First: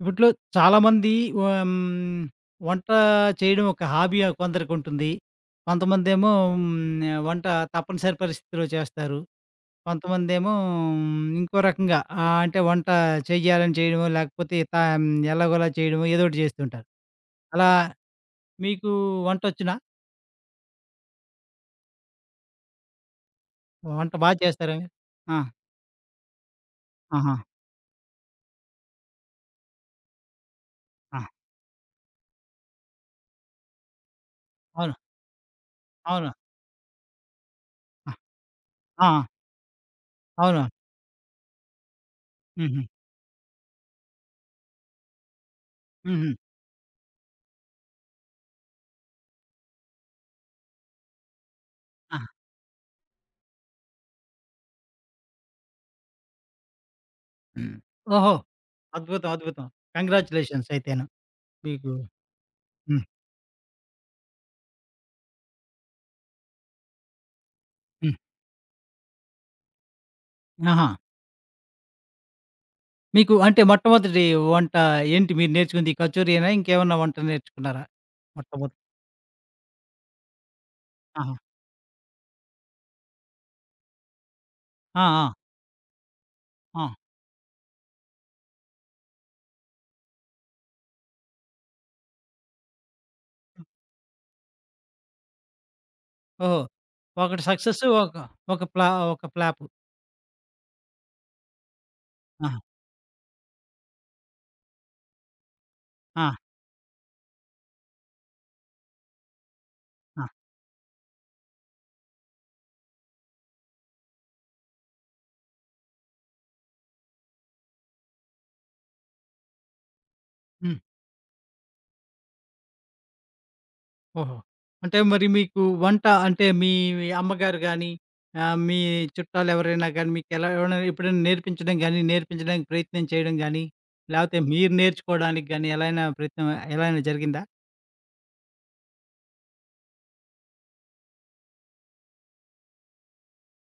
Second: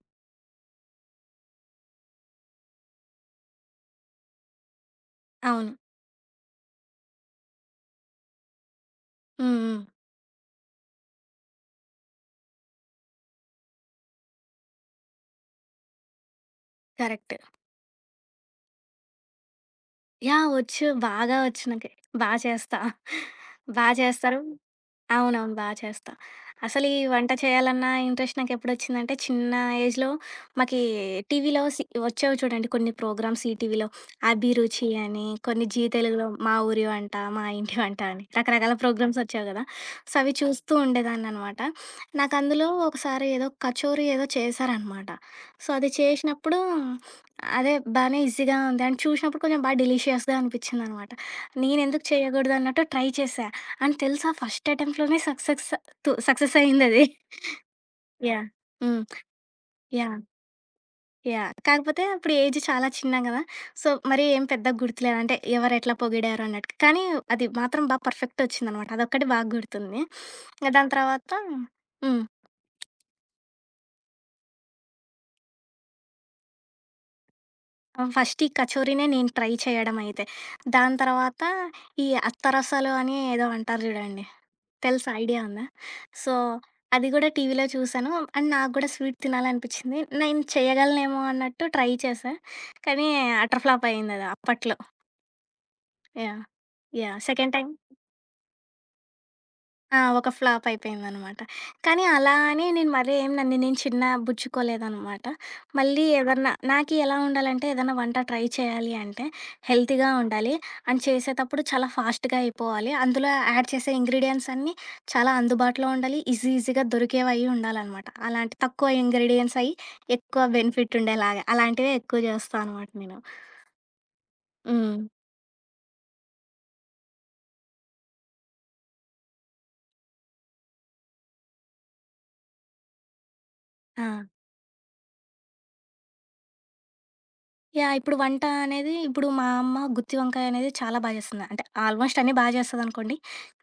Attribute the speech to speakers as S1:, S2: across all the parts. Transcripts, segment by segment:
S1: ఇప్పట్లో చాలామంది వ- మ్, వంట చేయడం ఒక హాబీ కొందరికి ఉంటుంది.
S2: అవును.
S1: కొంతమంది ఏమో వంట తప్పనిసరి పరిస్థితిలో చేస్తారు.
S2: హ్మ్. హ్మ్.
S1: కొంతమంది ఏమో ఇంకో రకంగా అంటే వంట చేయాలని చేయడమో లేకపోతే ఎలాగోలా చేయడమో ఏదో ఒకటి చేస్తుంటారు.
S2: కరెక్ట్.
S1: అలా మీకు వంట వచ్చినా
S2: యాహ్! వచ్చు. బాగా వచ్చు నాకి. బా చేస్తా. బా
S1: వంట బాగా
S2: చేస్తారు.
S1: చేస్తారా మీరు? ఆ,
S2: అవునవును. బా చేస్తా. అసలు ఈ వంట
S1: ఆహా,
S2: చేయాలన్న ఇంట్రెస్ట్ నాకెప్పుడొచ్చిందంటే, చిన్న ఏజ్‌లో మాకీ
S1: ఆ,
S2: టీవీలో సి వచ్చేవి చూడండి, కొన్ని ప్రోగ్రామ్స్ ఈటీవీలో. 'అభిరుచి'
S1: అవును
S2: అని, కొన్ని జీ తెలుగులో
S1: అవును,
S2: 'మా ఊరి వంట', 'మా ఇంటి వంట'
S1: ఆ,
S2: అని రకరకాల
S1: ఆ,
S2: ప్రోగ్రామ్స్ వచ్చేవి గదా! సో, అవి
S1: అవును,
S2: చూస్తూ ఉండేదాన్ననమాట. నాకందులో
S1: ఉహు,
S2: ఒకసారి ఏదో కచోరీ ఏదో చేశారనమాట. సో, అది
S1: ఉహు,
S2: చేసినప్పుడు అదే బానే ఈజీగా ఉంది. అండ్ చూసినప్పుడు కొంచెం బా డెలీషియస్‌గా అనిపిచ్చిందనమాట. నేనెందుకు
S1: ఆ.
S2: చేయగూడదన్నట్టు ట్రై చేశా. అండ్ తెలుసా, ఫస్ట్ అటెంప్ట్‌లోనే సక్సెక్స్ తు సక్సెస్ అయిందది.
S1: ఓహో,
S2: యాహ్! హ్మ్.
S1: అద్భుతం అద్భుతం,
S2: యాహ్!
S1: కంగ్రాచులేషన్స్ అయితే
S2: యాహ్!
S1: మీకు.
S2: కాకపోతే అప్పుడు ఏజ్ చాలా
S1: హ్మ్.
S2: చిన్న గదా! సో, మరి ఏం పెద్దగా గుర్తులేదు. అంటే ఎవరెట్లా పొగిడారు అన్నట్టు. కానీ అది మాత్రం బా
S1: హ్మ్.
S2: పర్ఫెక్ట్ వచ్చిందనమాట. అదొక్కటి బాగా గుర్తుంది. ఇంక
S1: ఆహా!
S2: దాని తర్వాత హ్మ్.
S1: మీకు అంటే మొట్టమొదటి వంట ఏంటి మీరు నేర్చుకుంది? కచోరీయేనా? ఇంకేమన్నా వంట నేర్చుకున్నారా?
S2: ఫస్ట్ ఈ
S1: మొట్టమొదటి.
S2: కచోరీనే నేను ట్రై చేయడమయితే. దాని
S1: ఆహా!
S2: తర్వాత ఈ అత్తరసాలు అని ఏదో అంటారు జూడండి.
S1: ఆ!
S2: తెలుసు.
S1: ఆ!
S2: ఐడియా ఉందా? సో,
S1: ఆ!
S2: అది గూడా టీవీలో చూసాను. అండ్ నాకు గూడా స్వీట్ తినాలనిపిచ్చింది. నేను చేయగలనేమో అన్నట్టు ట్రై చేశా. కానీ అటర్ ఫ్లాప్ అయిందది అప్పట్లో. యాహ్!
S1: ఓహో!
S2: యాహ్!
S1: ఒకటి
S2: సెకండ్ టైమ్
S1: సక్సెస్, ఒక ఒక ప్లా, ఒక ఫ్లాపు.
S2: ఆ! ఒక ఫ్లాప్ అయిపోయిందనమాట. కానీ అలా
S1: ఆహా!
S2: అని నేను మరీ ఏం నన్ను నేను చిన్న బుచ్చుకోలేదనమాట. మళ్ళీ
S1: ఆ!
S2: ఏదన్నా నాకి ఎలా ఉండాలంటే, ఏదన్నా వంట ట్రై చేయాలి అంటే హెల్తీగా
S1: ఆ!
S2: ఉండాలి. అండ్ చేసేటప్పుడు చాలా ఫాస్ట్‌గా అయిపోవాలి. అందులో యాడ్ చేసే ఇంగ్రీడియెంట్స్ అన్నీ చాలా అందుబాటులో ఉండాలి. ఈజీ ఈజీగా దొరికేవయ్యి ఉండాలనమాట. అలాంటి తక్కువ ఇంగ్రీడియెంట్స్ అయ్యి ఎక్కువ
S1: హ్మ్.
S2: బెనిఫిట్ ఉండేలాగా అలాంటివే ఎక్కువ చేస్తా అనమాట నేను.
S1: ఓహో!
S2: హ్మ్.
S1: అంటే మరి మీకు వంట అంటే మీ అమ్మగారు గాని, ఆహ్, మీ చుట్టాలు ఎవరైనా గాని మీకెలా ఎవరైనా ఎప్పుడైనా నేర్పించడం గాని, నేర్పించడానికి ప్రయత్నం చేయడం గాని,
S2: ఆ!
S1: లేపోతే మీరు నేర్చుకోవడానికి గాని ఎలా అయినా ప్రయత్నం, ఎలా అయినా జరిగిందా?
S2: యాహ్! ఇప్పుడు వంట అనేది మా అమ్మ గుత్తి వంకాయ అనేది చాలా బా చేస్తుంది. అంటే ఆల్మోస్ట్ అన్నీ బా చేస్తదనుకోండి.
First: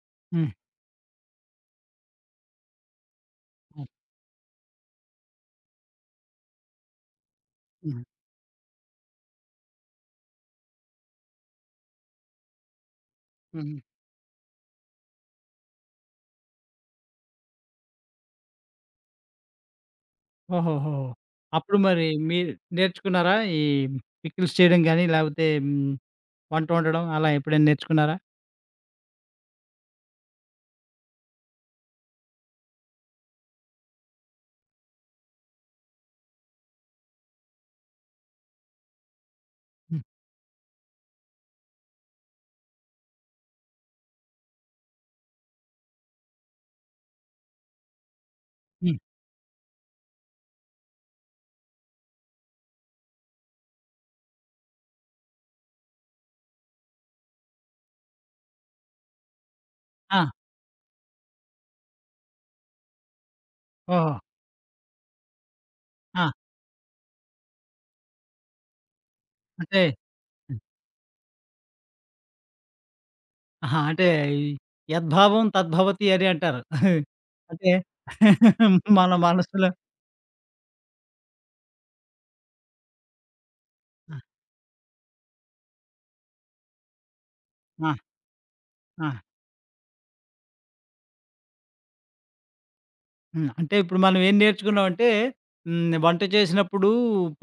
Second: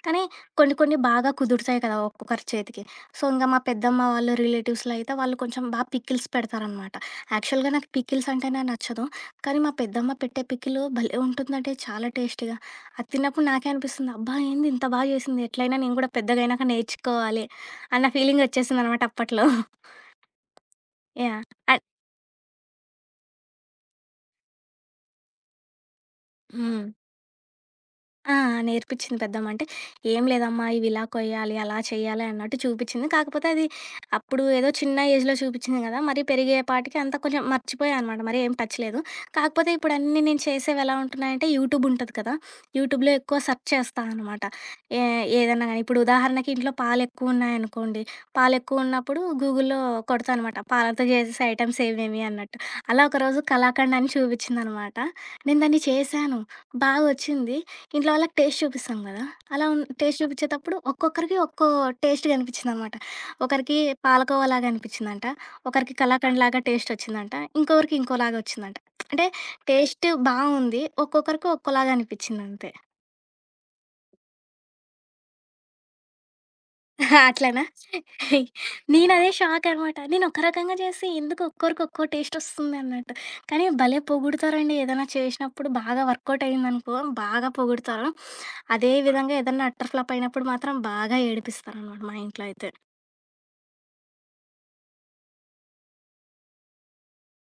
S2: కానీ
S1: హ్మ్.
S2: కొన్ని కొన్ని బాగా కుదురుతాయి కదా! ఒక్కొక్కరి చేతికి. సో, ఇంక మా పెద్దమ్మ వాళ్ళు రిలేటివ్స్‌లో అయితే వాళ్ళు కొంచెం బా పికిల్స్ పెడతారనమాట. యాక్చువల్‌గా నాకు
S1: హ్మ్.
S2: పికిల్స్ అంటేనే నచ్చదు. కానీ మా పెద్దమ్మ పెట్టే పికిలు భలే ఉంటుందంటే, చాలా టేస్టీగా. అది తిన్నప్పుడు నాకే
S1: హుహు.
S2: అనిపిస్తుంది. అబ్బా! ఏంది ఇంత బా చేసింది. ఎట్లైనా నేను కూడా పెద్దగయినాక నేర్చుకోవాలి అన్న ఫీలింగ్ వచ్చేసిందనమాట అప్పట్లో.
S1: ఓహోహో!
S2: యాహ్!
S1: అప్పుడు
S2: అన్
S1: మరి మీరు నేర్చుకున్నారా? ఈ పికిల్స్ చేయడం గాని, లేపోతే హ్మ్, వంట
S2: హ్మ్.
S1: వండడం అలా ఎప్పుడైనా నేర్చుకున్నారా?
S2: ఆ! నేర్పించింది పెద్దమ్మ. అంటే, "ఏం లేదమ్మా, ఇవిలా కొయ్యాలి, అలా చెయ్యాలి" అన్నట్టు చూపిచ్చింది. కాకపోతే అది అప్పుడు ఏదో చిన్న ఏజ్‌లో చూపిచ్చింది గదా! మరి పెరిగేపాటికి అంతా కొంచెం మర్చిపోయా అనమాట. మరి ఏం టచ్ లేదు. కాకపోతే
S1: హ్మ్.
S2: ఇప్పుడన్నీ నేను చేసేవెలా ఉంటున్నాయంటే, యూట్యూబ్ ఉంటది కదా! యూట్యూబ్‌లో ఎక్కువ సెర్చ్ చేస్తా అనమాట. ఏ ఏదన్నా గానీ ఇప్పుడు ఉదాహరణకి ఇంట్లో పాలెక్కువున్నాయనుకోండి,
S1: హ్మ్.
S2: పాలెక్కువున్నప్పుడు గూగుల్‌లో కొడతా అనమాట. పాలతో చేసే ఐటెమ్స్ ఏవేమి అన్నట్టు. అలా ఒకరోజు కలాకండ్ అని చూపిచ్చిందనమాట. నేను దాన్ని చేశాను. బాగొచ్చింది. ఇంట్లో వాళ్ళకి టేస్ట్ చూపిస్తాం కదా! అలా టేస్ట్
S1: ఆ!
S2: చూపిచ్చేతప్పుడు ఒక్కొక్కరికి ఒక్కో టేస్ట్ కనిపిచ్చిందనమాట. ఒకరికి
S1: ఓహో!
S2: పాలకోవలాగా అనిపిచ్చిందంట. ఒకరికి
S1: ఆ!
S2: కలాకండ్‌లాగా టేస్ట్ వచ్చిందంట. ఇంకొకరికి ఇంకోలాగా వచ్చిందంట. అంటే
S1: అంటే
S2: టేస్ట్ బావుంది. ఒక్కొక్కరికి ఒక్కోలాగా అనిపిచ్చింది అంతే.
S1: ఆహా! అంటే యద్భావం తద్భవతి అని అంటారు.
S2: అట్లనా?
S1: అంటే మన
S2: నేనదే షాక్
S1: మనసులో.
S2: అనమాట. నేను ఒక రకంగా చేసి ఎందుకు ఒక్కోరికి ఒక్కో టేస్ట్ వస్తుంది అన్నట్టు. కానీ భలే
S1: ఆ!
S2: పొగుడుతారండి, ఏదైనా చేసినప్పుడు బాగా వర్కౌట్ అయిందనుకో బాగా పొగుడుతారు. అదే
S1: ఆ!
S2: విధంగా ఏదన్నా అట్టర్ ఫ్లాప్ అయినప్పుడు మాత్రం బాగా ఏడిపిస్తారనమాట మా ఇంట్లో అయితే.
S1: హ్మ్. అంటే ఇప్పుడు మనం ఏం నేర్చుకున్నామంటే హ్మ్, వంట చేసినప్పుడు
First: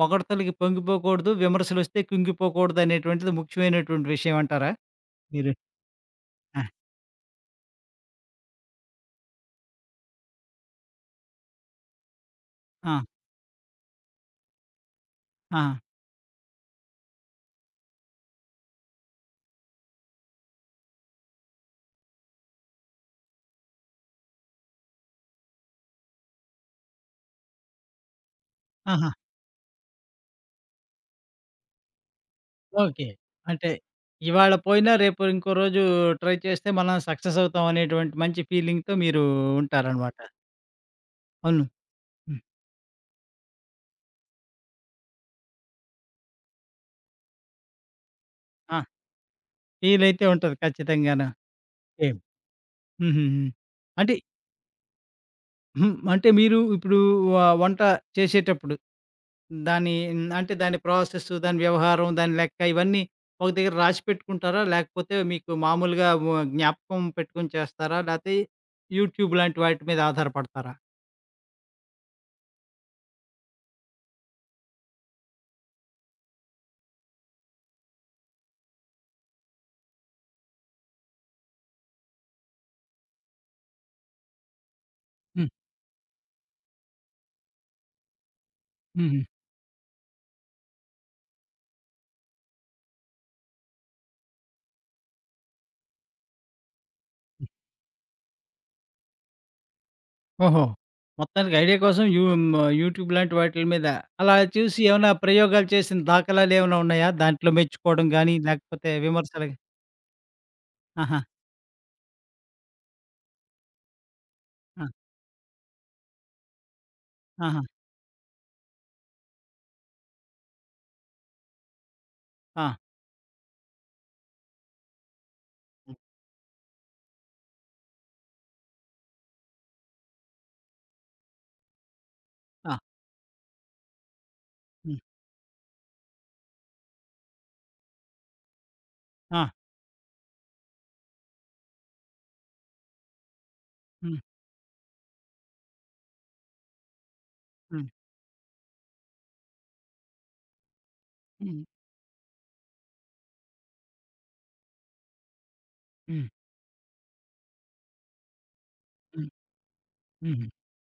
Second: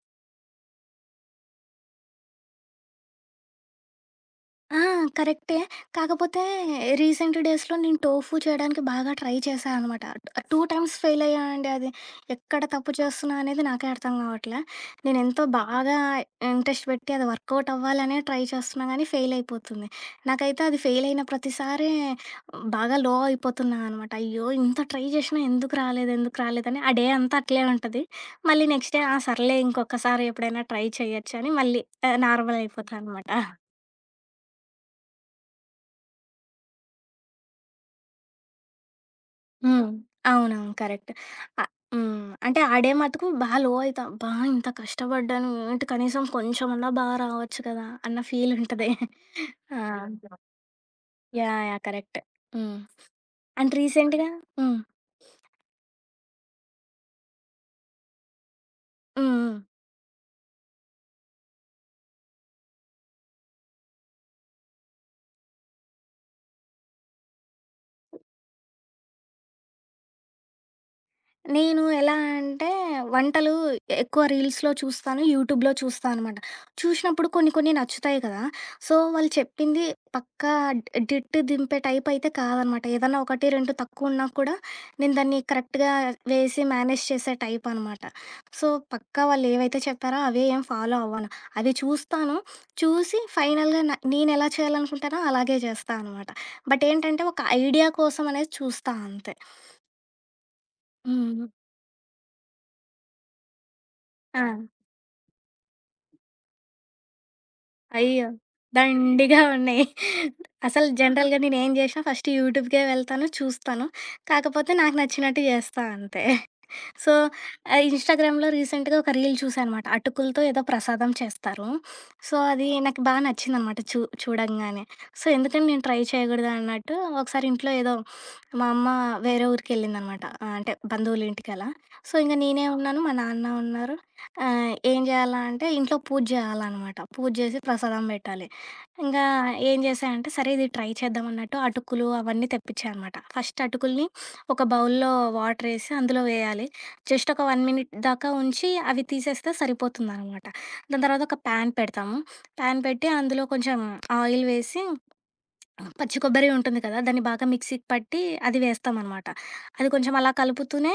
S1: పొగడ్తలకి పొంగిపోకూడదు, విమర్శలొస్తే కుంగిపోకూడదు అనేటువంటిది ముఖ్యమైనటువంటి విషయం అంటారా?
S2: ఆ!
S1: మీరు.
S2: కరెక్టే. కాకపోతే
S1: ఆ!
S2: రీసెంట్ డేస్‌లో నేను టోఫు చేయడానికి బాగా ట్రై చేశా అనమాట. 2 టైమ్స్ ఫెయిల్ అయ్యా అండి అది. ఎక్కడ తప్పు
S1: ఆ!
S2: చేస్తున్నా అనేది నాకే అర్థం కావట్లే. నేనెంతో
S1: ఆ!
S2: బాగా ఇంట్రెస్ట్ పెట్టి అది వర్కౌట్ అవ్వాలనే ట్రై చేస్తున్నా గానీ ఫెయిల్ అయిపోతుంది. నాకైతే అది ఫెయిల్ అయిన ప్రతిసారి బాగా లో అయిపోతున్నా అనమాట. అయ్యో! ఇంత ట్రై చేసినా ఎందుకు రాలేదు, ఎందుకు రాలేదని ఆ డే అంతా అట్లే ఉంటది. మళ్ళీ నెక్స్ట్ డే
S1: ఆహా!
S2: ఆ! సర్లే ఇంకొకసారి ఎప్పుడైనా ట్రై చేయొచ్చు అని మళ్ళీ నార్మల్ అయిపోతా
S1: ఓకే.
S2: అనమాట.
S1: అంటే ఇవాళ పోయినా రేపు ఇంకో రోజు ట్రై చేస్తే మనం సక్సెస్ అవుతాం అనేటువంటి మంచి ఫీలింగ్‌తో మీరు
S2: హ్మ్.
S1: ఉంటారనమాట.
S2: అవునవును. కరెక్ట్. అ
S1: అవును.
S2: హ్మ్.
S1: హ్మ్.
S2: అంటే ఆడే మటుకు బా లో అయితాం. అబ్బా! ఇంత కష్టపడ్డాను ఏంటి, కనీసం కొంచెమన్నా బాగా రావచ్చు కదా! అన్న ఫీల్
S1: ఆ!
S2: ఉంటది. ఆ!
S1: ఫీల్ అయితే ఉంటది ఖచ్చితంగాను.
S2: Yeah! Yeah! Correct.
S1: Same.
S2: Hmm.
S1: హుహుహు.
S2: అండ్
S1: అంటే
S2: రీసెంట్‌గా హ్మ్.
S1: హ్మ్. అంటే మీరు ఇప్పుడు వ వంట చేసేటప్పుడు
S2: హ్మ్. హ్మ్.
S1: దాని హ్మ్. అంటే దాని ప్రాసెస్, దాని వ్యవహారం, దాని లెక్క ఇవన్నీ ఒక దగ్గర రాసి పెట్టుకుంటారా? లేకపోతే మీకు మామూలుగా జ్ఞాపకం పెట్టుకొని చేస్తారా? లేతే యూట్యూబ్ లాంటి వాటి మీద ఆధారపడతారా?
S2: నేను ఎలా అంటే వంటలు ఎక్కువ రీల్స్‌లో చూస్తాను. యూట్యూబ్‌లో చూస్తా అనమాట. చూసినప్పుడు కొన్ని కొన్ని నచ్చుతాయి కదా! సో, వాళ్ళు చెప్పింది పక్కా డిట్టు దింపే టైప్ అయితే కాదనమాట. ఏదన్నా 1, 2 తక్కువున్నా కూడా నేను దాన్ని
S1: హ్మ్.
S2: కరెక్ట్‌గా వేసి మేనేజ్ చేసే టైప్ అనమాట. సో,
S1: హుహు.
S2: పక్కా వాళ్ళు ఏవైతే చెప్పారో అవే ఏం ఫాలో అవ్వను. అవి చూస్తాను. చూసి ఫైనల్‌గా నేనెలా చేయాలనుకుంటానో అలాగే చేస్తా అనమాట. బట్ ఏంటంటే ఒక ఐడియా కోసం అనేది చూస్తా అంతే.
S1: ఓహో!
S2: హ్మ్.
S1: మొత్తానికి ఐడియా కోసం హ్మ్, యూట్యూబ్ లాంటి వాటిల మీద అలా
S2: ఆ!
S1: చూసి ఏమైనా ప్రయోగాలు చేసిన దాఖలాలేమైనా ఉన్నాయా? దాంట్లో మెచ్చుకోవడం
S2: అయ్యో!
S1: గాని, లేకపోతే
S2: దండిగా
S1: విమర్శలు?
S2: ఉన్నాయి. అసలు
S1: ఆహా!
S2: జనరల్‌గా నేనేం జేసినా ఫస్ట్ యూట్యూబ్‌కే వెళ్తాను, చూస్తాను. కాకపోతే
S1: ఆ!
S2: నాకు నచ్చినట్టు జేస్తా అంతే. సో,
S1: ఆహా!
S2: ఇన్‌స్టాగ్రామ్‌లో రీసెంట్‌గా ఒక రీల్ చూసా అనమాట. అటుకులతో ఏదో ప్రసాదం చేస్తారు. సో, అది
S1: ఆ!
S2: నాకు బా నచ్చిందనమాట చూడంగానే. సో, ఎందుకని నేను
S1: హ్మ్.
S2: ట్రై చేయకూడదు అన్నట్టు ఒకసారి ఇంట్లో ఏదో మా అమ్మ వేరే ఊరికెళ్ళిందనమాట. అంటే బంధువుల ఇంటికలా. సో, ఇంక నేనే
S1: ఆ!
S2: ఉన్నాను, మా నాన్న ఉన్నారు.
S1: హ్మ్.
S2: ఏం చేయాలా అంటే ఇంట్లో పూజ చేయాలనమాట. పూజ చేసి ప్రసాదం పెట్టాలి. ఇంకా
S1: ఆ!
S2: ఏం చేశా అంటే, సరే ఇది ట్రై చేద్దాం అన్నట్టు అటుకులు అవన్నీ తెప్పించా అనమాట. ఫస్ట్ అటుకుల్ని
S1: హ్మ్.
S2: ఒక బౌల్‌లో వాటరేసి అందులో వేయాలి. జస్ట్ ఒక 1
S1: హ్మ్.
S2: మినిట్ దాకా ఉంచి అవి తీసేస్తే సరిపోతుందనమాట. దాని తర్వాత ఒక
S1: హ్మ్.
S2: ప్యాన్ పెడతాము. ప్యాన్ పెట్టి అందులో కొంచెం ఆయిల్ వేసి పచ్చి
S1: హ్మ్.
S2: కొబ్బరి ఉంటుంది కదా! దాన్ని బాగా మిక్సీకి పట్టి అది వేస్తామనమాట.
S1: హ్మ్.
S2: అది కొంచెం అలా
S1: హ్మ్. హ్మ్.
S2: కలుపుతూనే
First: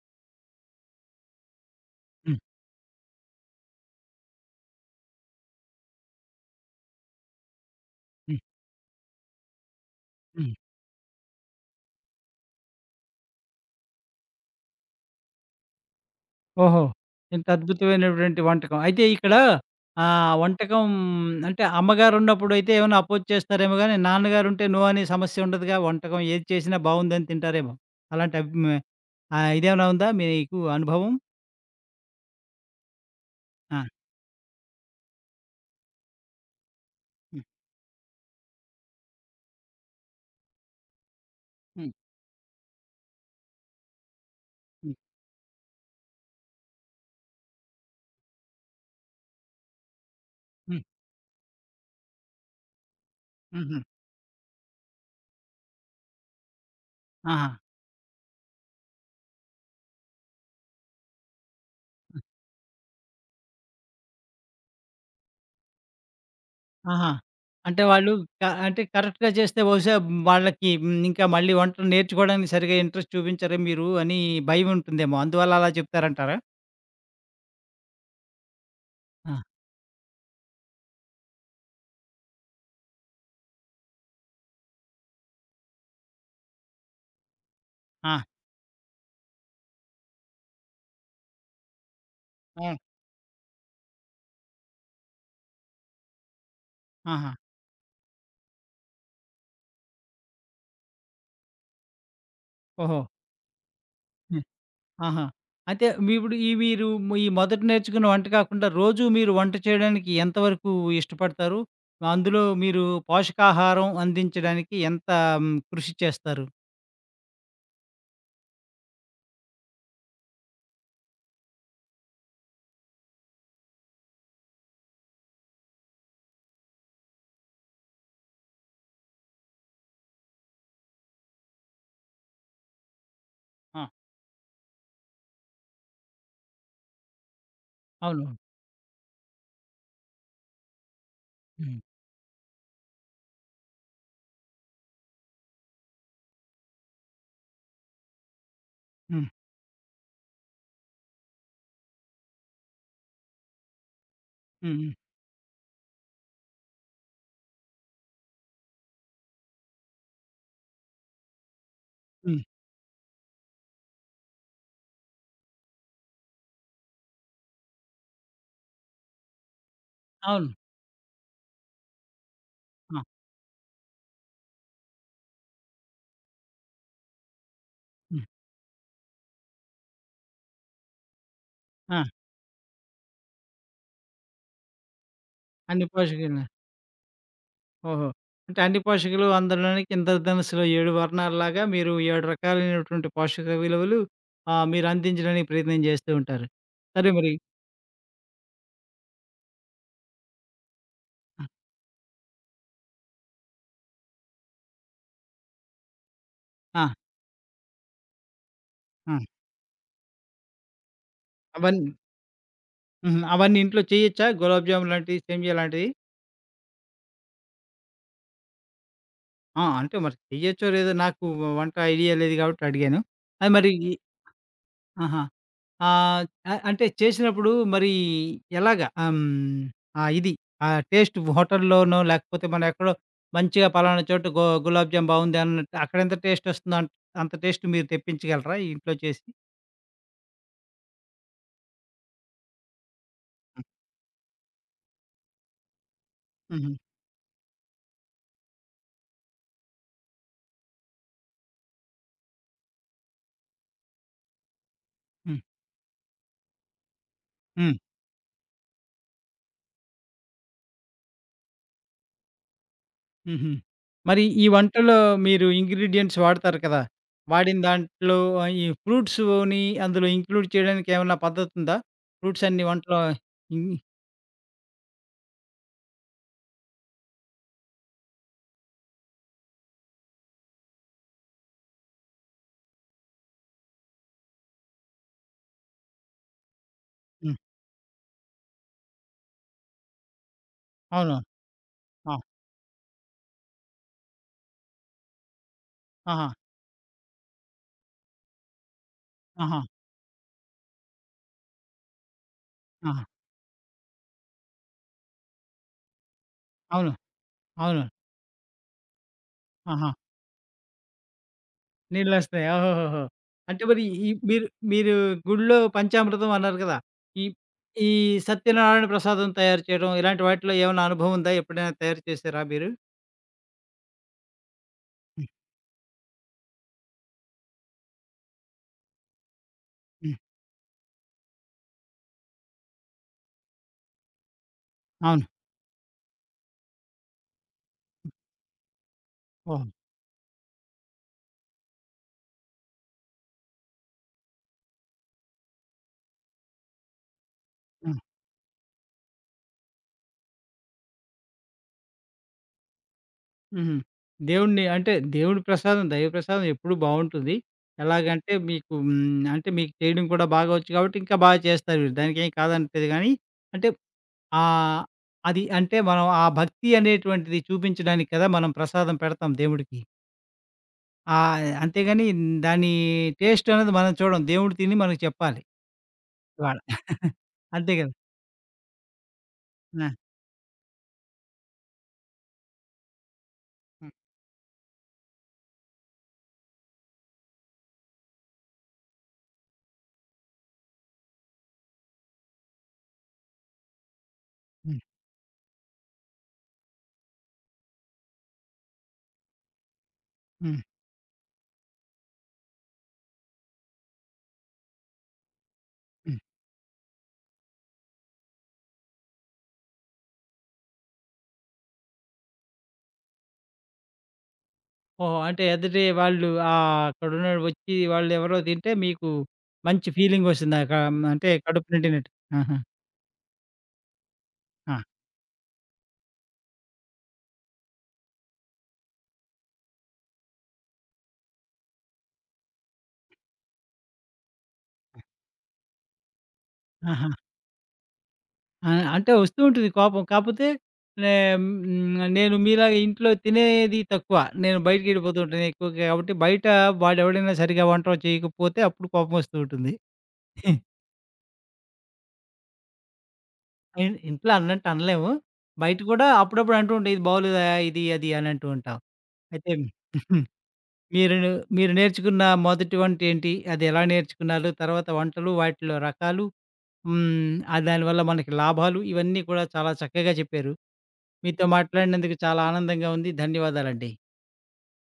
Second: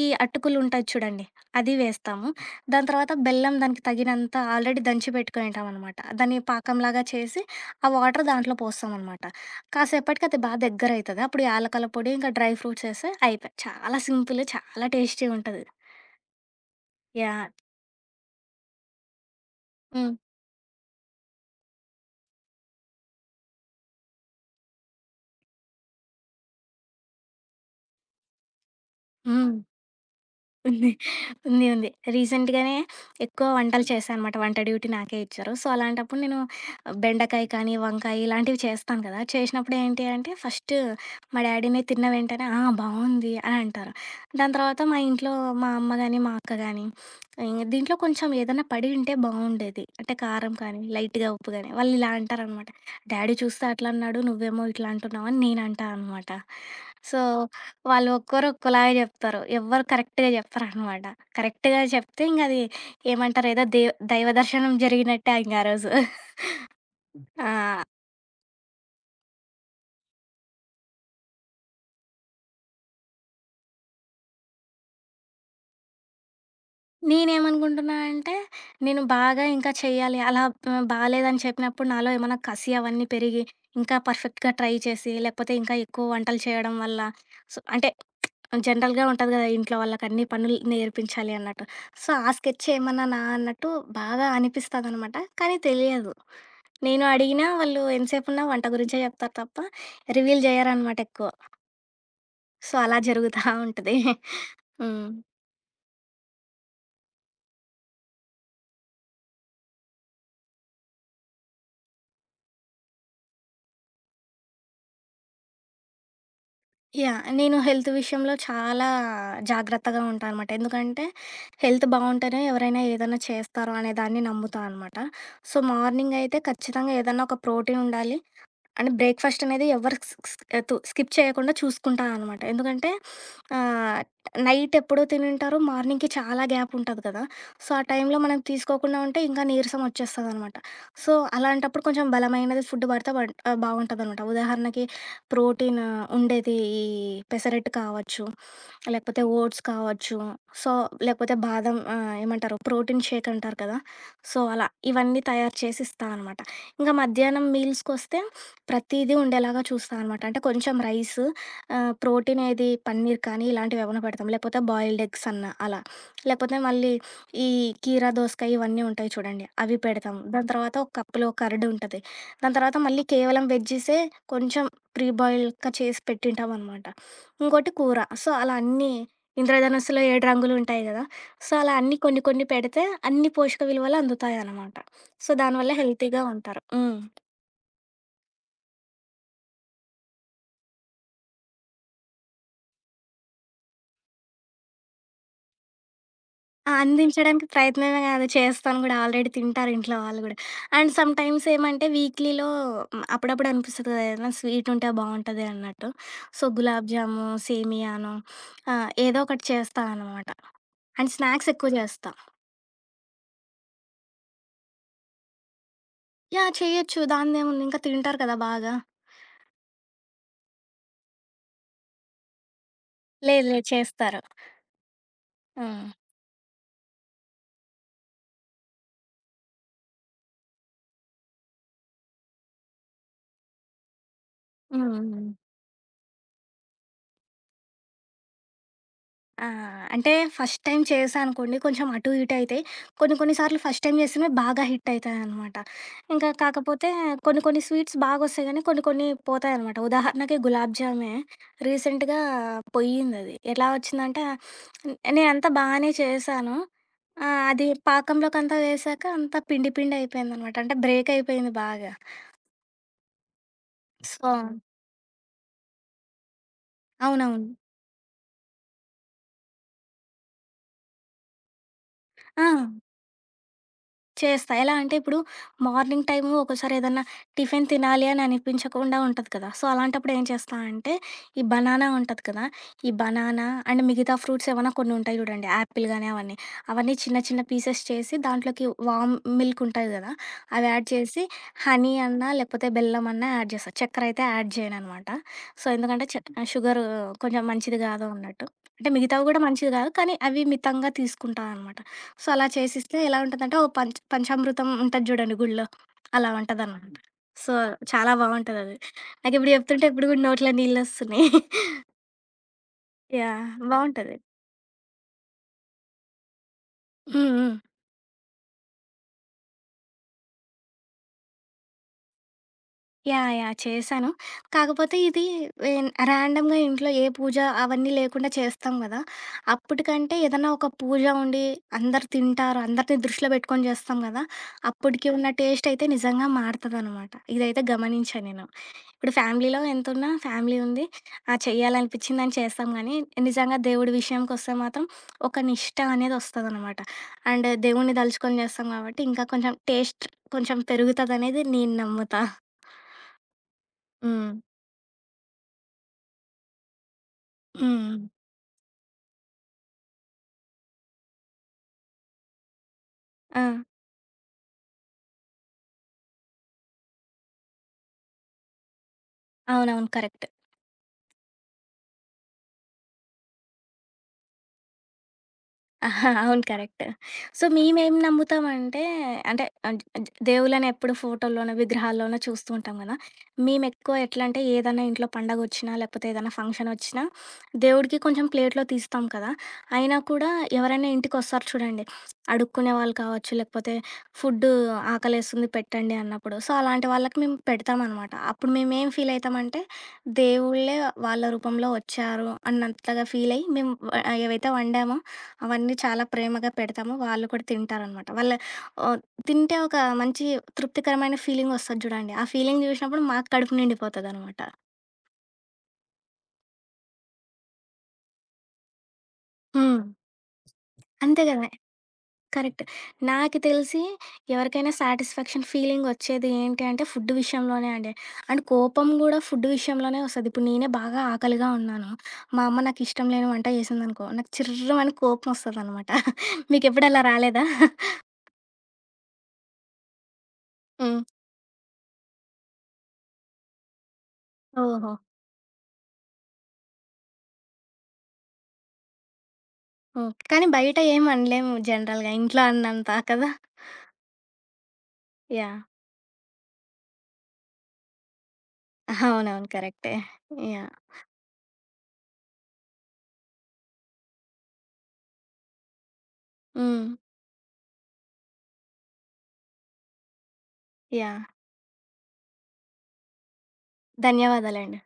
S2: ఈ అటుకులు ఉంటాయి చూడండి అది వేస్తాము.
S1: హ్మ్.
S2: దాని తర్వాత బెల్లం దానికి తగినంత ఆల్రెడీ దంచి పెట్టుకొనింటామనమాట. దాన్ని పాకంలాగా చేసి ఆ వాటర్
S1: హ్మ్.
S2: దాంట్లో పోస్తామనమాట. కాసేపటికి అది
S1: హ్మ్.
S2: బాగా దగ్గరయితది. అప్పుడు యాలకుల పొడి ఇంకా డ్రై ఫ్రూట్స్ ఏస్తే అయిపాయ్. చాలా సింపుల్, చాలా టేస్టీగుంటది.
S1: ఓహో! ఇంత
S2: యాహ్!
S1: అద్భుతమైనటువంటి వంటకం. అయితే ఇక్కడ
S2: హ్మ్.
S1: ఆహ్, వంటకం అంటే అమ్మగారున్నప్పుడైతే ఏమైనా అపోజ్ చేస్తారేమో గానీ, నాన్నగారుంటే నో అనే సమస్య ఉండదుగా. వంటకం ఏది చేసినా బావుందని తింటారేమో. అలాంటి అబ్ మే ఆహ్,
S2: హ్మ్.
S1: ఇదేమైనా ఉందా మీకు
S2: ఉంది.
S1: అనుభవం?
S2: ఉంది. ఉంది. రీసెంట్‌గానే ఎక్కువ
S1: ఆ!
S2: వంటలు చేశానన్నమాట. వంట డ్యూటీ నాకే ఇచ్చారు. సో, అలాంటప్పుడు నేను బెండకాయ
S1: హ్మ్.
S2: కానీ, వంకాయ ఇలాంటివి చేస్తాను కదా! చేసినప్పుడు ఏంటి అంటే, ఫస్ట్ మా డ్యాడీనే
S1: హ్మ్.
S2: తిన్న వెంటనే "ఆ! బావుంది" అని అంటారు. దాని తర్వాత
S1: హ్మ్.
S2: మా ఇంట్లో మా అమ్మ గాని, మా అక్క గాని ఇంగ దీంట్లో కొంచెం ఏదన్నా పడి ఉంటే బావుండేది. అంటే కారం
S1: హ్మ్.
S2: కానీ, లైట్‌గా ఉప్పు గాని వాళ్ళు ఇలా అంటారనమాట. "డ్యాడీ చూస్తే
S1: హుహు.
S2: అట్లా అన్నాడు. నువ్వేమో ఇట్లా అంటున్నావు" అని నేను అంటా అనమాట. సో,
S1: ఆహా!
S2: వాళ్ళు ఒక్కోరు ఒక్కోలాగా జెప్తారు. ఎవ్వరు కరెక్ట్‌గా జెప్పరనమాట. కరెక్ట్‌గా చెప్తే ఇంగది ఏమంటారు, ఏదో దైవ దర్శనం జరిగినట్టే ఇంగ ఆ రోజు.
S1: ఆహా!
S2: ఆ!
S1: అంటే వాళ్ళు అంటే కరెక్ట్‌గా చేస్తే బహుశా వాళ్ళకి హ్మ్, ఇంకా మళ్ళీ వంటలు నేర్చుకోవడానికి సరిగ్గా ఇంట్రెస్ట్ చూపించరే మీరు అని భయముంటుందేమో. అందువల్ల అలా చెప్తారంటారా?
S2: నేనేమనుకుంటున్నా అంటే, నేను
S1: ఆ!
S2: బాగా ఇంకా చెయ్యాలి అలా బాలేదని చెప్పినప్పుడు నాలో ఏమన్నా కసి అవన్నీ పెరిగి, ఇంకా పర్ఫెక్ట్‌గా ట్రై చేసి, లేకపోతే ఇంకా ఎక్కువ వంటలు చేయడం వల్ల సో, అంటే
S1: ఆ!
S2: జనరల్‌గా ఉంటది గదా! ఇంట్లో వాళ్ళకి అన్ని పనులు నేర్పించాలి అన్నట్టు. సో, ఆ స్కెచ్
S1: ఆ!
S2: ఏమన్నానా అన్నట్టు బాగా అనిపిస్తదనమాట. కానీ తెలియదు. నేను
S1: ఆహా!
S2: అడిగినా వాళ్ళు ఎంతసేపున్నా వంట గురించే చెప్తారు తప్ప, రివీల్ జేయరనమాట ఎక్కువ. సో, అలా
S1: ఓహో!
S2: జరుగుతా ఉంటది.
S1: హ్మ్.
S2: హ్మ్.
S1: ఆహా! అయితే మీ ఇప్పుడు ఈ మీరు ఈ మొదట నేర్చుకున్న వంట కాకుండా రోజు మీరు వంట చేయడానికి ఎంతవరకు ఇష్టపడతారు? అందులో మీరు పోషకాహారం అందించడానికి ఎంత హ్మ్, కృషి చేస్తారు?
S2: యాహ్! నేను హెల్త్ విషయంలో చాలా జాగ్రత్తగా ఉంటా అనమాట. ఎందుకంటే, హెల్త్ బావుంటేనే ఎవరైనా ఏదైనా చేస్తారు అనే దాన్ని నమ్ముతా అనమాట. సో, మార్నింగ్ అయితే ఖచ్చితంగా ఏదన్నా ఒక ప్రోటీన్ ఉండాలి. అంటే బ్రేక్‌ఫాస్ట్ అనేది ఎవ్వరు స్ స్ తు స్కిప్ చేయకుండా చూసుకుంటా అనమాట. ఎందుకంటే
S1: ఆ!
S2: ఆహ్, నైట్ ఎప్పుడో తినుంటారు. మార్నింగ్‌కి చాలా గ్యాప్ ఉంటది కదా! సో, ఆ టైంలో
S1: అవును.
S2: మనం తీసుకోకుండా ఉంటే ఇంకా నీరసం వచ్చేస్తదనమాట. సో,
S1: హ్మ్.
S2: అలాంటప్పుడు కొంచెం బలమైనది ఫుడ్ పడితే బావుంటదనమాట. ఉదాహరణకి ప్రోటీన్ ఉండేది ఈ పెసరట్టు కావచ్చు, లేకపోతే
S1: హ్మ్.
S2: ఓట్స్ కావచ్చు. సో, లేకపోతే బాదం ఏమంటారు ప్రోటీన్ షేక్ అంటారు కదా! సో, అలా
S1: హ్మ్. హ్మ్.
S2: ఇవన్నీ తయారు చేసి ఇస్తా అనమాట. ఇంకా మధ్యాహ్నం మీల్స్‌కొస్తే ప్రతీదీ ఉండేలాగా చూస్తా అనమాట. అంటే కొంచెం రైసు ప్రోటీన్
S1: హ్మ్.
S2: ఏది పన్నీర్ కానీ ఇలాంటివి ఏమన్నా పెడతాం. లేకపోతే బాయిల్డ్ ఎగ్స్ అన్నా అలా. లేకపోతే మళ్ళీ ఈ కీరా దోసకాయ ఇవన్నీ ఉంటాయి చూడండి అవి పెడతాం. దాని
S1: అవును.
S2: తర్వాత ఒక కప్పులో కర్డ్ ఉంటది. దాని తర్వాత
S1: ఆ!
S2: మళ్ళీ కేవలం వెజ్జీసే కొంచెం ప్రీ బాయిల్డ్‌గా చేసి పెట్టింటామనమాట. ఇంకోటి కూర.
S1: హ్మ్.
S2: సో, అలా అన్నీ ఇంద్రధనుస్సులో 7 రంగులు ఉంటాయి గదా! సో, అలా అన్నీ
S1: ఆ!
S2: కొన్ని కొన్ని పెడితే అన్ని పోషక విలువలు అందుతాయనమాట. సో, దానివల్ల
S1: అన్ని
S2: హెల్తీగా
S1: పోషకాలు.
S2: ఉంటారు. హ్మ్.
S1: ఓహో! అంటే అన్ని పోషకులు అందడానికి ఇంద్రధనుస్సులో 7 వర్ణాల్లాగా మీరు 7 రకాలైనటువంటి పోషక విలువలు ఆహ్, మీరు అందించడానికి ప్రయత్నం చేస్తూ ఉంటారు.
S2: ఆ!
S1: సరే మరి
S2: అందించడానికి ప్రయత్నమే కాదు చేస్తాను గూడా. ఆల్రెడీ తింటారు ఇంట్లో వాళ్ళు గూడా. అండ్
S1: ఆ!
S2: సమ్‌టైమ్స్ ఏమంటే వీక్లీలో హ్మ్, అప్పుడప్పుడు అనిపిస్తది కదా! ఏదైనా స్వీట్ ఉంటే బావుంటది అన్నట్టు. సో,
S1: ఆ!
S2: గులాబ్ జాము, సేమియానో
S1: ఆ!
S2: ఏదో ఒకటి చేస్తా అనమాట. అండ్ స్నాక్స్ ఎక్కువ
S1: అవన్
S2: చేస్తా.
S1: హుహు, అవన్నీ ఇంట్లో చేయొచ్చా? గులాబ్ జామ్ లాంటివి, సేమియా లాంటివి?
S2: యాహ్! చేయొచ్చు, దానిదేముంది. ఇంకా తింటారు కదా బాగా.
S1: ఆ! అంటే మరి చెయ్యొచ్చో లేదో నాకు వంట ఐడియా లేదు కాబట్టి అడిగాను.
S2: లేదు
S1: అది
S2: లేదు,
S1: మరి ఈ
S2: చేస్తారు.
S1: ఆహా!
S2: హ్మ్.
S1: ఆహ్, అంటే చేసినప్పుడు మరి ఎలాగా? ఆహ్, హ్మ్. ఆ ఇది ఆ టేస్ట్ హోటల్‌లోనో లేకపోతే మనం ఎక్కడో మంచిగా పలానా చోట
S2: హ్మ్.
S1: గులాబ్ జామ్
S2: హ్మ్.
S1: బావుంది అన్నట్టు అక్కడెంత టేస్ట్ వస్తుందో అంత టేస్ట్ మీరు తెప్పించగలరా ఈ ఇంట్లో చేసి?
S2: ఆ! అంటే ఫస్ట్ టైమ్ చేశా అనుకోండి కొంచెం అటు ఇటు అయితాయి. కొన్ని కొన్ని సార్లు
S1: హ్మ్.
S2: ఫస్ట్ టైమ్ చేసినవి బాగా హిట్ అయితాయనమాట. ఇంకా
S1: హుహు.
S2: కాకపోతే కొన్ని కొన్ని స్వీట్స్ బాగొస్తాయి గానీ, కొన్ని కొన్ని పోతాయనమాట. ఉదాహరణకి గులాబ్ జామే రీసెంట్‌గా పొయ్యిందది. ఎలా వచ్చిందంటే,
S1: హ్మ్.
S2: నేనంతా బానే చేశాను. ఆ! అది
S1: హ్మ్.
S2: పాకంలోకంతా వేశాక అంతా పిండి పిండి అయిపోయిందనమాట. అంటే బ్రేక్ అయిపోయింది బాగా.
S1: హుహు.
S2: సో,
S1: మరి ఈ వంటలో మీరు ఇంగ్రీడియెంట్స్ వాడతారు కదా!
S2: అవునవును.
S1: వాడిన దాంట్లో ఆహ్, ఈ ఫ్రూట్స్‌ని అందులో ఇంక్లూడ్ చేయడానికి ఏమన్నా పద్ధతుందా?
S2: ఆ!
S1: ఫ్రూట్స్ అన్ని వంటలో ఇన్
S2: చేస్తా. ఎలా అంటే ఇప్పుడు మార్నింగ్ టైము ఒక్కోసారి ఏదన్నా టిఫిన్ తినాలి అని అనిపించకుండా ఉంటది కదా! సో, అలాంటప్పుడు ఏం చేస్తా అంటే, ఈ బనానా ఉంటది కదా! ఈ బనానా అండ్ మిగతా ఫ్రూట్స్ ఏవన్నా కొన్ని ఉంటాయి చూడండి. యాపిల్ గాని అవన్నీ. అవన్నీ చిన్న
S1: హ్మ్.
S2: చిన్న పీసెస్ చేసి దాంట్లోకి మిల్క్ ఉంటది కదా! అవి యాడ్
S1: అవును.
S2: చేసి హనీ
S1: ఆ!
S2: అన్నా లేకపోతే బెల్లం అన్నా యాడ్ చేస్తా. చక్కెర అయితే యాడ్ చేయననమాట. సో, ఎందుకంటే
S1: ఆహా!
S2: షుగరు కొంచెం మంచిది కాదు అన్నట్టు. అంటే మిగతావి కూడా
S1: ఆహా!
S2: మంచిది కాదు. కానీ అవి మితంగా తీసుకుంటా అనమాట. సో, అలా చేసిస్తే
S1: ఆహా!
S2: ఎలా ఉంటదంటే, ఓ పంచామృతం ఉంటది జూడండి గుడిలో, అలా
S1: అవును.
S2: ఉంటదనమాట. సో,
S1: అవును.
S2: చాలా బావుంటదది. నాకిప్పుడు జెప్తుంటే
S1: ఆహా!
S2: ఇప్పుడు గూడా నోట్లో నీళ్ళొస్తున్నాయి.
S1: నీళ్ళొస్తాయి. ఓహోహోహో!
S2: యాహ్!
S1: అంటే మరి ఈ
S2: బావుంటది.
S1: మీరు మీరు గుడిలో పంచామృతం అన్నారు కదా! ఈ
S2: హ్మ్. హ్మ్.
S1: ఈ సత్యనారాయణ ప్రసాదం తయారు చేయడం ఇలాంటి వాటిలో ఏమన్నా అనుభవం ఉందా? ఎప్పుడైనా తయారు చేసారా మీరు?
S2: యాహ్! యాహ్! చేశాను. కాకపోతే ఇది
S1: హ్మ్.
S2: ర్యాండమ్‌గా ఇంట్లో ఏ పూజ అవన్నీ లేకుండా చేస్తాం గదా! అప్పటికంటే
S1: హ్మ్.
S2: ఏదన్నా ఒక పూజ ఉండి, అందరు తింటారు, అందరిని దృష్టిలో బెట్టుకొని జేస్తాం గదా! అప్పటికి
S1: అవును.
S2: ఉన్న టేస్టయితే నిజంగా మారతదనమాట. ఇదైతే గమనించా నేను. ఇప్పుడు ఫ్యామిలీలో
S1: ఓహ్!
S2: ఎంతున్నా ఫ్యామిలీ ఉంది. ఆ! చేయాలనిపించిందని చేస్తాం గానీ, నిజంగా దేవుడి విషయంకొస్తే మాత్రం ఒక నిష్ట అనేది ఒస్తదనమాట. అండ్ దేవుడిని దలుచుకొని చేస్తాం గాబట్టి, ఇంకా కొంచెం టేస్ట్ కొంచెం పెరుగుతదనేది నేను నమ్ముతా.
S1: హుహు.
S2: హ్మ్.
S1: దేవుడిని అంటే దేవుడి ప్రసాదం, దైవ ప్రసాదం ఎప్పుడూ బావుంటుంది.
S2: హ్మ్.
S1: ఎలాగంటే మీకు హ్మ్, అంటే మీకు చేయడం కూడా బాగా వచ్చు కాబట్టి ఇంకా బాగా చేస్తారు మీరు. దానికేం కాదనట్లేదు గానీ,
S2: ఆ!
S1: అంటే ఆహ్, అది అంటే మనం ఆ భక్తి అనేటువంటిది చూపించడానికి కదా మనం ప్రసాదం పెడతాం దేవుడికి.
S2: అవునవును. కరెక్ట్.
S1: ఆహ్, అంతేగాని దాని టేస్ట్ అనేది మనం చూడం. దేవుడు తిని మనకు చెప్పాలి
S2: అహా! అవును.
S1: ఇవాళ.
S2: కరెక్ట్. సో,
S1: అంతే కదా!
S2: మేమేం నమ్ముతామంటే, అంటే అన్
S1: ఆ!
S2: జ్ దేవుళ్ళని ఎప్పుడు ఫోటోల్లోనో, విగ్రహాల్లోనో చూస్తూ ఉంటాం గదా!
S1: హ్మ్.
S2: మేమెక్కువ ఎట్లా అంటే ఏదన్నా ఇంట్లో పండగొచ్చినా, లేకపోతే ఏదైనా ఫంక్షనొచ్చినా దేవుడికి కొంచెం ప్లేట్‌లో తీస్తాం కదా! అయినా కూడా ఎవరైనా ఇంటికొస్తారు చూడండి. అడుక్కునే వాళ్ళు కావచ్చు, లేకపోతే ఫుడ్డు
S1: హ్మ్.
S2: ఆకలేస్తుంది పెట్టండి అన్నప్పుడు. సో, అలాంటి వాళ్ళకి మేము పెడతామనమాట. అప్పుడు మేమేం ఫీలయితామంటే,
S1: హ్మ్.
S2: దేవుళ్ళే వాళ్ళ రూపంలో వచ్చారు అన్నంతగా ఫీలయ్యి మేము ఏవైతే వండామో అవన్నీ చాలా ప్రేమగా పెడతాము. వాళ్ళు కూడా తింటారనమాట. వాళ్ళ ఆహ్, తింటే ఒక మంచి తృప్తికరమైన ఫీలింగ్ వస్తది చూడండి. ఆ ఫీలింగ్ చూసినప్పుడు మాకు కడుపు నిండిపోతదనమాట.
S1: ఓహో! అంటే ఎదుటి వాళ్ళు ఆహ్, అక్కడున్న వచ్చి వాళ్ళెవరో తింటే మీకు
S2: హ్మ్.
S1: మంచి ఫీలింగొస్తుంది.
S2: అంతే
S1: అంటే
S2: కదా!
S1: కడుపు నిండినట్టు. ఆహా!
S2: కరెక్ట్. నాకు తెలిసి ఎవరికైనా
S1: ఆ!
S2: సాటిస్ఫాక్షన్ ఫీలింగ్ వచ్చేది ఏంటి అంటే ఫుడ్ విషయంలోనే అండి. అండ్ కోపం గూడా ఫుడ్ విషయంలోనే వస్తది. ఇప్పుడు నేనే బాగా ఆకలిగా ఉన్నాను. మా అమ్మ నాకు ఇష్టం లేని వంట చేసిందనుకో, నాకు చిర్రుమని కోపం వస్తదనమాట. మీకెప్పుడు అలా
S1: ఆహా!
S2: రాలేదా?
S1: ఆ! అంటే వస్తూ ఉంటుంది కోపం. కాపోతే
S2: హ్మ్.
S1: నే హ్మ్, నేను మీలాగా ఇంట్లో తినేది తక్కువ. నేను
S2: ఓహో!
S1: బయటికెళ్ళిపోతూ ఉంటాను ఎక్కువగా. కాబట్టి బయట వాడెవడైనా సరిగ్గా వంట చేయకపోతే అప్పుడు కోపం వస్తూ ఉంటుంది.
S2: ఓకే. కానీ బయట ఏం అనలేము జనరల్‌గా. ఇంట్లో అన్నంత కదా!
S1: ఇంట్లో అన్నట్టు అనలేము.
S2: యాహ్!
S1: బయట కూడా అప్పుడప్పుడు అంటూ ఉంటాం. ఇది బాగోలేదా ఇది, అది అని అంటూ ఉంటాం.
S2: అవునవును.
S1: అయితే
S2: కరెక్టే. యాహ్!
S1: మీరు మీరు నేర్చుకున్న మొదటి వంట ఏంటి? అది ఎలా నేర్చుకున్నారు? తర్వాత వంటలు, వాటిలో రకాలు,
S2: హ్మ్.
S1: హ్మ్, ఆ దానివల్ల మనకి లాభాలు ఇవన్నీ కూడా చాలా చక్కగా చెప్పారు.
S2: యాహ్!
S1: మీతో మాట్లాడినందుకు చాలా ఆనందంగా ఉంది. ధన్యవాదాలండి.
S2: ధన్యవాదాలండి.